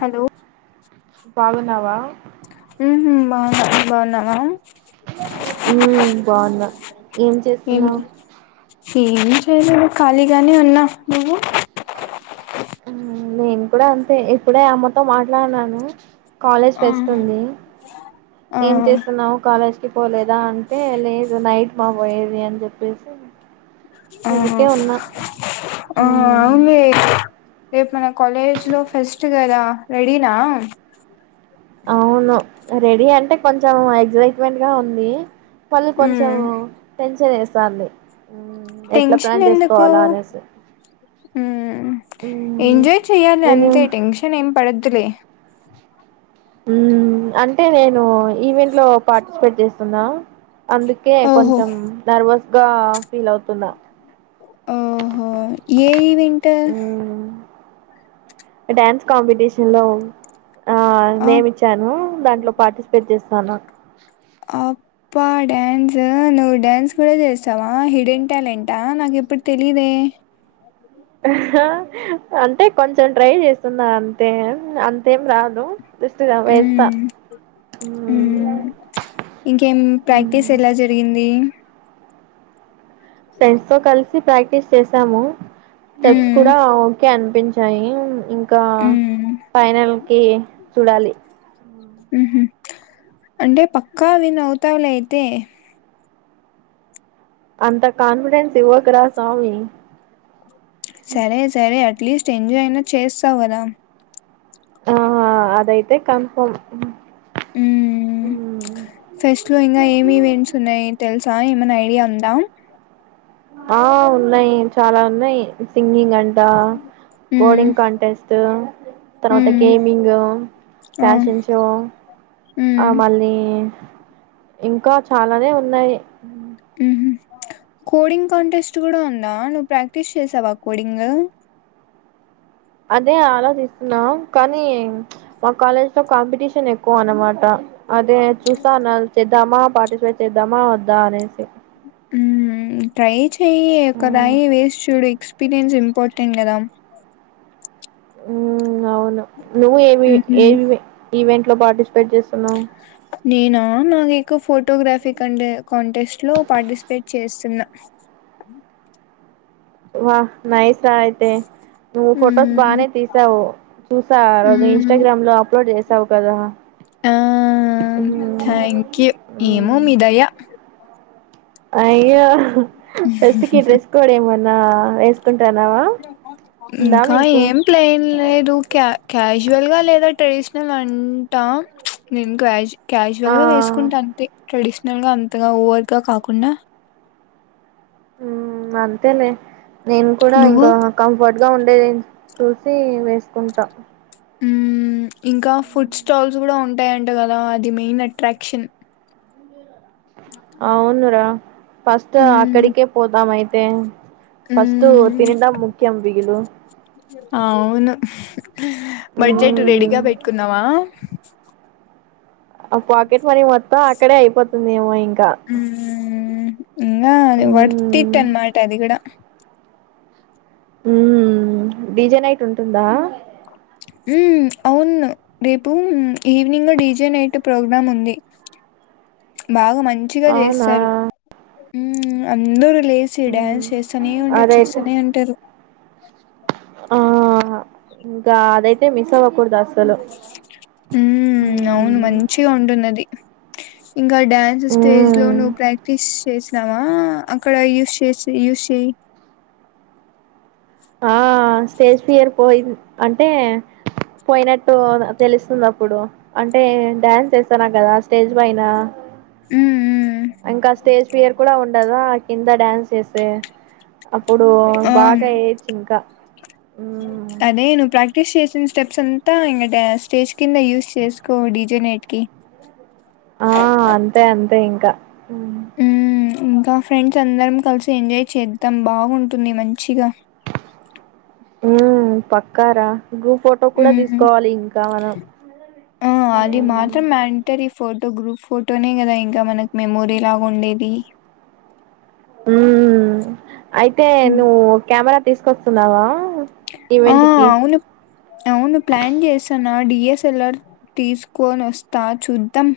Hello బాగున్నావా బా బాగున్నావా మ్మ్ బాగున్నా ఏం చేస్తున్నావు ఏం చేయలేధు ను్ ఖాళీగానే ఉన్నా నువ్వు నేను కూడా అంతే ఇప్పుడే అమ్మతో మాట్లాడినాను కాలేజ్ ఆ ఫెస్ట్ ఉంది ఆ ఏం చేస్తున్నావు కాలేజ్ పోలెధు ఆ అంటే లేదు నైట్ మా వైరి అని చెప్పేసి ఆహా ఊరికే ఉన్నా ఆ ఆ అవును రేపు మన కాలేజ్ లో ఫస్ట్ కదా రెడీనా అవును రెడీ అంటే కొంచెం ఎగ్జైట్మెంట్ గా ఉంది పళ్ళు కొంచెం ఉమ్ సిన్స్ సరే సార్డి ఎట్లా ప్లాన్ చేసుకోవాలా అనేసి ఆ ఎంజాయ్ చెయాలి నేను అంతే టెన్షన్ ఏం పడవద్దులే ఉమ్ అ అ నేను ఈవెంట్ లో పాార్ట్ ఎక్స్పెట్ చేస్తుందా అందుకే కొంచెం నర్వస్ గా ఫీల్ అవుతున్నా ఆహో ఏ అంటే మ్మ్ డ్యాన్స్ కాంపిటీషన్ లో ఆ ఆ నేమ్ ఇచ్చాను దాంట్లో పార్టిసిపేట్ చేస్తా చాల అబ్బా డ్యాన్స్ నువ్వు డ్యాన్స్ కూడా చేస్తా అవా హిడెన్ ట్యాలెంటా నా ఎప్పుడు తెలీదే అంటే కొంచెం ట్రై చేస్తున్నా అంతే అంతేం రాదు జస్ట్ వేస్తా మ్మ్ ఇంకేం ప్రాక్టీస్ మ్మ్ ఎలా జరిగింది ఫ్రెండ్స్ తో కలిసి ప్రాక్టీస్ చేసాము స్టెప్స్ ఉమ్ కూడా ఓకే అం పించాయి ఇం ఇకా ఉమ్ ఫైనల్ కి చూడాలి ఉహ అంటే పక్కా విన్ అవుతావులే అయితే అంత కాన్ఫిడెన్స్ ఇవ్వకరా స్వామి సరే సరే అట్లెస్ట్ ఎంజాయ్ అయినా చేస్తావ్ కదా ఆహా అదయితే కన్ఫర్మ్ ఉ ఫెస్ట్ లో ఇంకా ఏమి ఈవెంట్స్ ఉన్నాయి తెలుస సా ఏమన్నా ఐడియా ఉందా ఆ ఉన్నాయి చాలా ఉన్నాయి సింగింగ్ అన్ డా ఉమ్ కోడింగ్ కాంటెస్ట్ తర్వాత ఉమ్ గేమింగ్ ఆ ప్యాషన్ షో ఆ ఉమ్ మళ్ళీ ఇంకా చాలానే ఉన్నాయి ఊహూ కోడింగ్ కాంటెస్ట్ కూడా ఉందా నువ్వు ప్రాక్టీస్ చేసావా కోడింగ్ అదే ఆలోచిస్తున్నాం కానీ మా కాలేజ్ లో కాంపిటీషన్ ఎక్కువ అన్నమాట అదే చూశాను [inaudible] ద్దామా పార్టిసిపేట్ చేద్దామా వద్దా అనేసి ఉమ్మ్ ట్రై చెయ్యి ఒకరాయి వేసి చూడు ఎక్స్పీరియన్స్ ఇంపార్టెంట్ కదా ఉమ్మ్ అవును నువ్వు ఏవి ఉహు ఏవి ఈవెన్ లో పార్టిస్ నేనా నాకిక ఫో టోగ్రాఫీ కంటె కాంటెస్ట్ లో పార్టిసిపేట్ చేస్తున్నా వా నైస్ తా అయితే నువ్వు ఫోటోస్ మ్మ్ బానే తీశావు చూసా ఆ రోజు మ్మ్ ఇన్స్టాగ్రామ్ లో అప్లోడ్ చేస్ శావు కదా ఆ మ్మ్ థ్యాంక్ యూ మ్మ్ ఏమో మీ దయ అయ్యో ఫెస్ట్ కి డ్రెస్ కోడ్ ఏమో నా యెస్ ఇంకా మీకు ఏం ప్లేన్ లేదు క్యా కాష్ జువల్గా లేదా ట్రెడిషనల్ అంటా నేను క్యాజ్ ఆ క్యాజువల్ గా వేసుకుంటా అంతే ట్రెడిషనల్ గా అంతగా ఓవర్గా కాకుండా ఉమ్మ్ అంతేలే నేను కూడా నువ్వు ఇంకా కంఫర్ట్ గా ఉండేదిన్ చూసి వేసుకుంటా ఉమ్మ్ ఇంకా ఫుడ్ స్టాల్స్ కూడా ఉంటాయంట కదా అది మెయిన్ అట్రాక్షన్ అవును రా ఫస్ట్ మ్మ్ అక్కడికే పోదాం ఐత్ తే ఫస్ట్టు మ్మ్ తినటం ముఖ్యం బిగలు అవును బడ్జెట్ రెడీగా పెట్టుకుందామా ఆ పాకెట్ మనీ మొత్తం అక్కడ అయిపోతుంది ఏమో ఇంకా క్క ఇకా వర్క్ఇట్ అన్నమాట అది కూడా ఉ డీజే నైట్ ఉంటుందా మ్మ్ అవును రేపు ఈవినింగ్ డీజే నైట్ ప్రోగ్రామ్ ఉంది బాగా మంచి మంచిగా అవునా చేస్తారు మ్మ్ అందరు లేసి డాన్స్ చేస్తూనే ఉంటారు అదైతే చేస్తూనే ఉంటారు ఆ ఇంకా అదైతే మిస్ అవ్వ ఉ అవును మ్మ్ మంచిగా ఉంటుందది ఇంకా డ్యాన్స్ స్టేజ్ లో మ్మ్ నువ్వు ప్రాక్టీస్ చేసినామా అక్కడ యూస్ చేసి యూస్ చేయి ఆ స్టేజ్ ఫియర్ పోయి అంటే పోయినట్టు తెలుస్తుంది అప్పుడు అంటే డ్యాన్స్ చేస్తానా కదా స్టేజ్ పైన ఉమ్మ్ ఇంకా స్టేజ్ పియర్ కూడా ఉ కదా కింద డాన్స్ చేస్తే అప్పుడు బాగా ఆ ఎయ్యొచ్చు ఇంకా అదే నువ్వు ప్రాక్టీస్ చేసిన స్టెప్స్ అంతా ఇంక స్టేజ్ కింద యూస్ చేసుకో డీజే నైట్ కి ఆ అంతే అంతే ఇంకా ఉ ఉ ఇంకా ఫ్రెండ్స్ అందరం కలిసి ఎంజాయ్ చేద్దాం బాగుంటుంది మంచిగా హ పక్కారా గ్రూప్ ఫోటో కూడా హ్మ్ తీసుకోవాలి ఇంకా మనం ఆ అది మాత్రం మ్యాండటరీ ఫోటో గ్రూప్ ఫోటోనే కదా ఇంకా మనకి మెమోరీ లాగా ఉండేది ఉ అయితే ఉమ్. నువ్ కెమెరా తీసుకొస్తున్నావా ఆ ఈవెంట్ కి అవును అవును ప్లాన్ చేసాం న డిఏసెల్లర్తీ సుకొని వస్తా చూద్దాం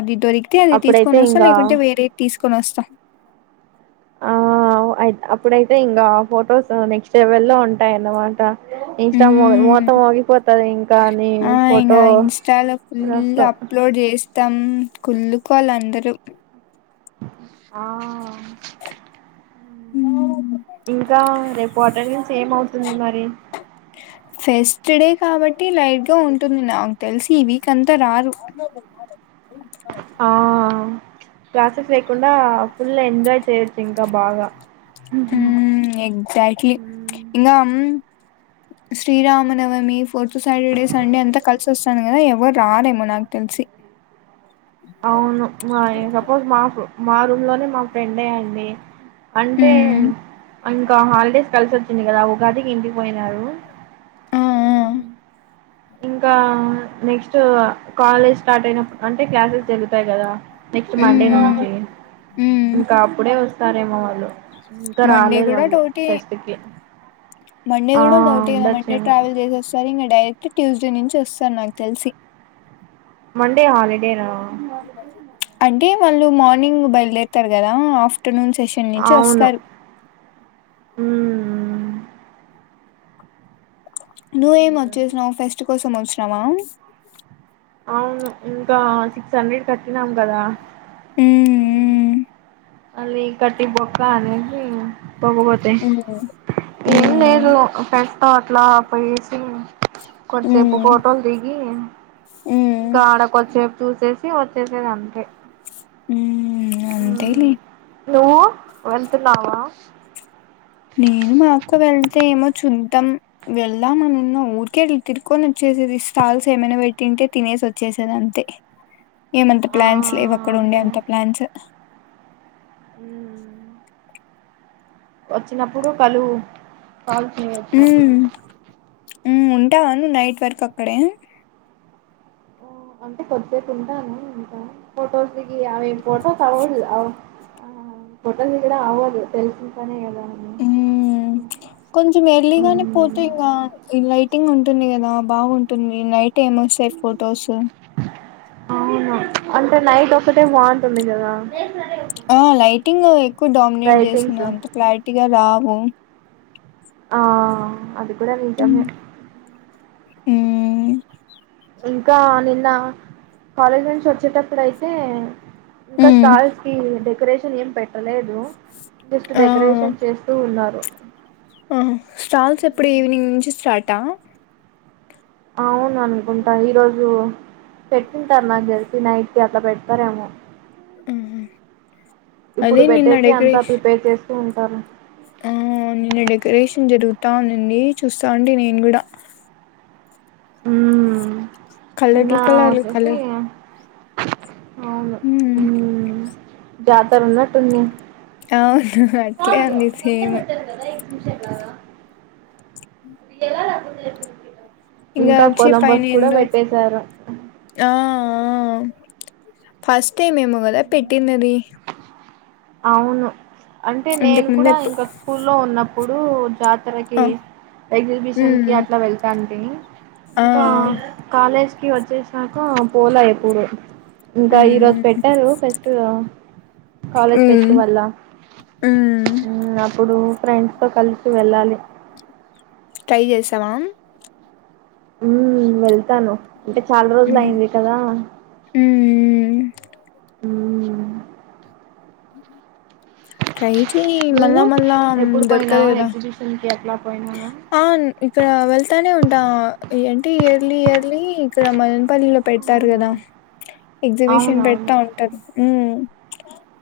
అది దొరికితే అది అప్పుడైతే తీసుకొని వస్తాం ఇంకా లేకుంటే వేరే తీసుకొని వస్తాం ఆ అప్పుడైతే ఇంకా ఫొటోస్ నెక్స్ట్ లెవెల్లో ఉంటాయన్నమాట ఇన్స్టా మో హ్మ్ మోతమోగిపోద్ది ఇంకా ని ఆ ఇంగ ఫోటో వస్తా తం కుళ్ళుకోవాలి అందరూ ఆ ఉ ఇంకా రేపు అటెండెన్స్ ఏమవుతుంది మరి. ఫెస్ట్ డే కాబట్టి లైట్ గా ఉంటుంది నాకు తెలిసి ఈ వీక్ అంతా రారు. ఆ క్లాసెస్ లేకుండా ఫుల్ ఎంజాయ్ చేయొచ్చు ఇంకా బాగా. హ ఎక్జాక్ట్లీ ఇంకా శ్రీరామనవమి ఫోర్త్ సాటర్డే సండే అంతా కలిసి వస్తాను కదా ఎవరు రారేమో నాకు తెలిసి. అవును మా సపోజ మాపు మా రూమ్ లోనే మా ఫ్రెండ్ ఏ అండి అంటే మ్మ్ ఇంకా హాలిడేస్ కలిసిచ్చ చింది కదా ఉగాటికి ఇంటికి పోయినారు ఆ ఆ ఇంకా నెక్స్ట్ కాలేజ్ స్టార్ట్ అయిన అంటే క్లాసెస్ జరుగుతాయి కదా. నెక్స్ట్ మ్మ్ మండే మ్మ్ నుంచి మ్మ్ ఇంకా అప్పుడే. సారేమ వాళ్ళు ఇంకా మండే రాలేదు కూడా వాళ్ళు డౌటే ఫెస్ట్ కి మండే ఆ కూడా డౌట్ కదా మండే ఉండొచ్చేమో ట్రావెల్ చేసేస్తారు ఇంకా. డైరెక్ట్ ట్యూస్డే నుంచి వస్తాను నాకు తెలిసి. మండే హాలిడేనా అంటే వాళ్ళు మార్నింగ్ బయలుదేరుతారు కదా ఆఫ్టర్. ఆఫ్టర్నూన్ సెషన్ నుంచి అవును వస్తారు. ఉమ్ నువ్వవు ఏం వచ్చేసినా్ ఫస్ట్ కోసం వచ్చినవా అవును ఇంకా సిక్స్ హండ్రెడ్ కట్టినాం కదా. హ్మ్ మ్మ్, అలీ కటి బొక్క అనేది పోకపోతే మ్మ్, ఏమి లేదు మ్మ్, ఫ్రెండ్స్ అట్లా పోయేసి కొద్సేపు మ్మ్, ఫోటోలు దిగి మ్మ్, ఇంకా ఆడకి వచ్చి సేపు చూసేసి వచ్చేసేది అంతే ఉ ఉ మ్మ్ అంతేలి నువ్వు వెళ్తున్నావా నేను మా అక్క వెళ్తే ఏమో చూద్దాం వెళ్దామన్న ఊరికే తిరుకొని వచ్చేసేది స్టాల్స్ ఏమైనా పెట్టింటే తినేసి వచ్చేసేది అంతే ఏమంత ఆ ప్లాన్స్ లేవక్కడ ఉండే అంత ప్లాన్స్. ఉమ్ వచ్చినప్పుడు కలువు కాల్స్ వచ్చినప్పుడు మ్మ్. హ్మ్ ఉంటావా నైట్ వర్కు అక్కడె అంటే కొద్దిసేపు ఉంటాను ఇంకా ఫొటోస్ ది గి ఆమెవ్ ఏ ఫొటోస్ అవ్వవ్ ఫోటో దిగడం అవదు తెలిసనా పనే కదా అని హ్మ్ కొంచెం ఎర్లీగానే పోతేంగా ఈలైట్ టింగ్ ఉంటుంది కదా బాగుంటుంది నైట్ టేమల్ సెట్ ఫొటోస్ అవును అంటే నైట్ ఒకటే మన్ ఆ లైటింగ్ ఎక్కువ డామినేట్ లైటింగ్స్ చేస్తున్న అంత క్లారిటీగా రావ్ ఓ ఆ అది డ మీంటే హ్మ్ హ్మ్ ఇంకా నిన్న కాలేజ్ నుంచి వచ్చేటప్పుడు అయితే ఇంకా హ్మ్. స్టాల్స్ కి డెకరేషన్ ఏం పెట్టలేదు జస్ట్ ఆ డెకరేషన్ చేస్తూ ఉన్నారు ఆ స్టాల్స్ ఎప్పుడు ఈవినింగ్ నుంచి స్టార్టా అవును అనుకుంటా ఈరోజు పెట్టింటారు నాకు తెలిసి నైట్ కి అట్లా పెడతారేమో ఆ ఇప్పుడు అదే నిన్న పెట్టేకి అంతా అకరెష్న్ ప్రిపేర్ చేస్తూ ఉంటారు ఆ నిన్న డెకొరేషన్ జరుగుతు జరుగుతా ఉన్నింది చూస్తా ఉంటి నేను కూడా ఊ కలర్ లు కలర్ లు కలర్ ఆవును హ్మ్ ఉమ్ జాతర ఉన్నట్టు ఉంది అవును అట్లే కాదు ఉంది అంతా సేమ్ పెట్టారు కదా ఏగ్జిబిషన్ లాగా ఎలా రా కు చెది ఇంగా ఇంకా వచ్చి పైన కొలంబస్ కూడా ఏందో పెట్టేశారు ఆ ఆ ఫస్ట్ టైం ఏమో కదా పెట్టిందది అవును అంటే ఇంతకు నేను ముందు కూడా ఎప్పుడు ఇంకా స్కూ ల్లో ఉన్న ఇప్పుడు జాతి మనకి ఆ ఎగ్జబిషన్ కి ఉమ్ అట్లా వెళ్తాను ఊ ఆ ఇంకా కాలేజ్ కి వచ్చేసాక పోల ఎప్పుడు ఇంకా ఈ రోజు ఉమ్ పెట్టారు ఫెస్ట్ కాలేజ్ పెస్ట్ ఉమ్ వళ్ల ఉమ్ అప్పుడు ఫ్రెండ్స్ తో కలిసి వెళ్ళాలి ట్రై చేసావా ఉ వెళ్తాను అంటే చాలా రోజులు ఉమ్ అయింది కదా ఊ ట్రై చే మల్లా నువ్వు మల్లా ఎప్పుడు దొరకదు పోయినావా కదా ఎగ్జిబిషన్ కి అట్లా పోయినావా అవును ఇక్కడ వెళ్తానే ఉంట ఆ ఏంటి ఇయర్లీ ఇయర్లీ ఇక్కడ మదనపల్లిలో పెడతారు అవునా కదా ఎగ్జిబిషన్ పెడతా అవునవును ఉంటారు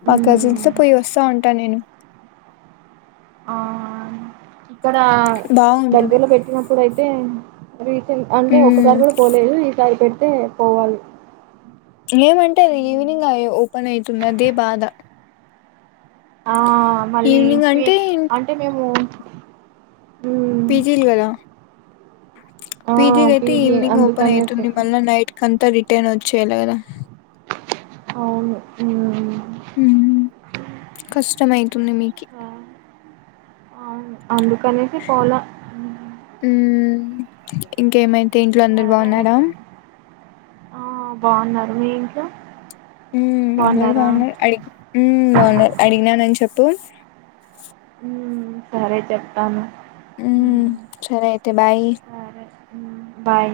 మా కజిన్సతో మ్మ్ పోయి వస్తా ఉంటాను నేను ఆ హ ఇక్కడ బాగుంటది దగ్గర్లో పెట్టినప్పుడు అయితే రీసెంట్ అంటే ఉమ్ ఒసారి కూడా పోలేదు ఈసారి పెట్ ఉంటే పోవాలి ఏమంటే అది ఈవినింగ్ ఓపెన్ అయితుంది అదే బాధ ఆ మళ్ళీ ఈవినింగ్ అంటే అంటే మేము [inaudible] పిజీల్ కదా ఆ పిజిదయితే పీజీ ఈవనింగ్ ఓపన్ అందుకనేసి అయితుంది మల్లా నైట్ కంత రిటర్న్ వచ్చేలా కదా అవును స్టమై తుందిమికి ఆ అవును అందుకనేసి పోల ఇంకేమై తే ఇంట్లో అందరు బాగున్నారా అయితే ఆ బాగున్నారు మీ ఇంట్లో మ్మ్ అందరు బాగున్నారా బాగున్నారు అడి మ్మ్ బాగున్నారు అడిగినానని చెప్పు ఉమ్ సరే చెప్పతాను ఉమ్ సరే అయితే బాయి ఉమ్ బాయ్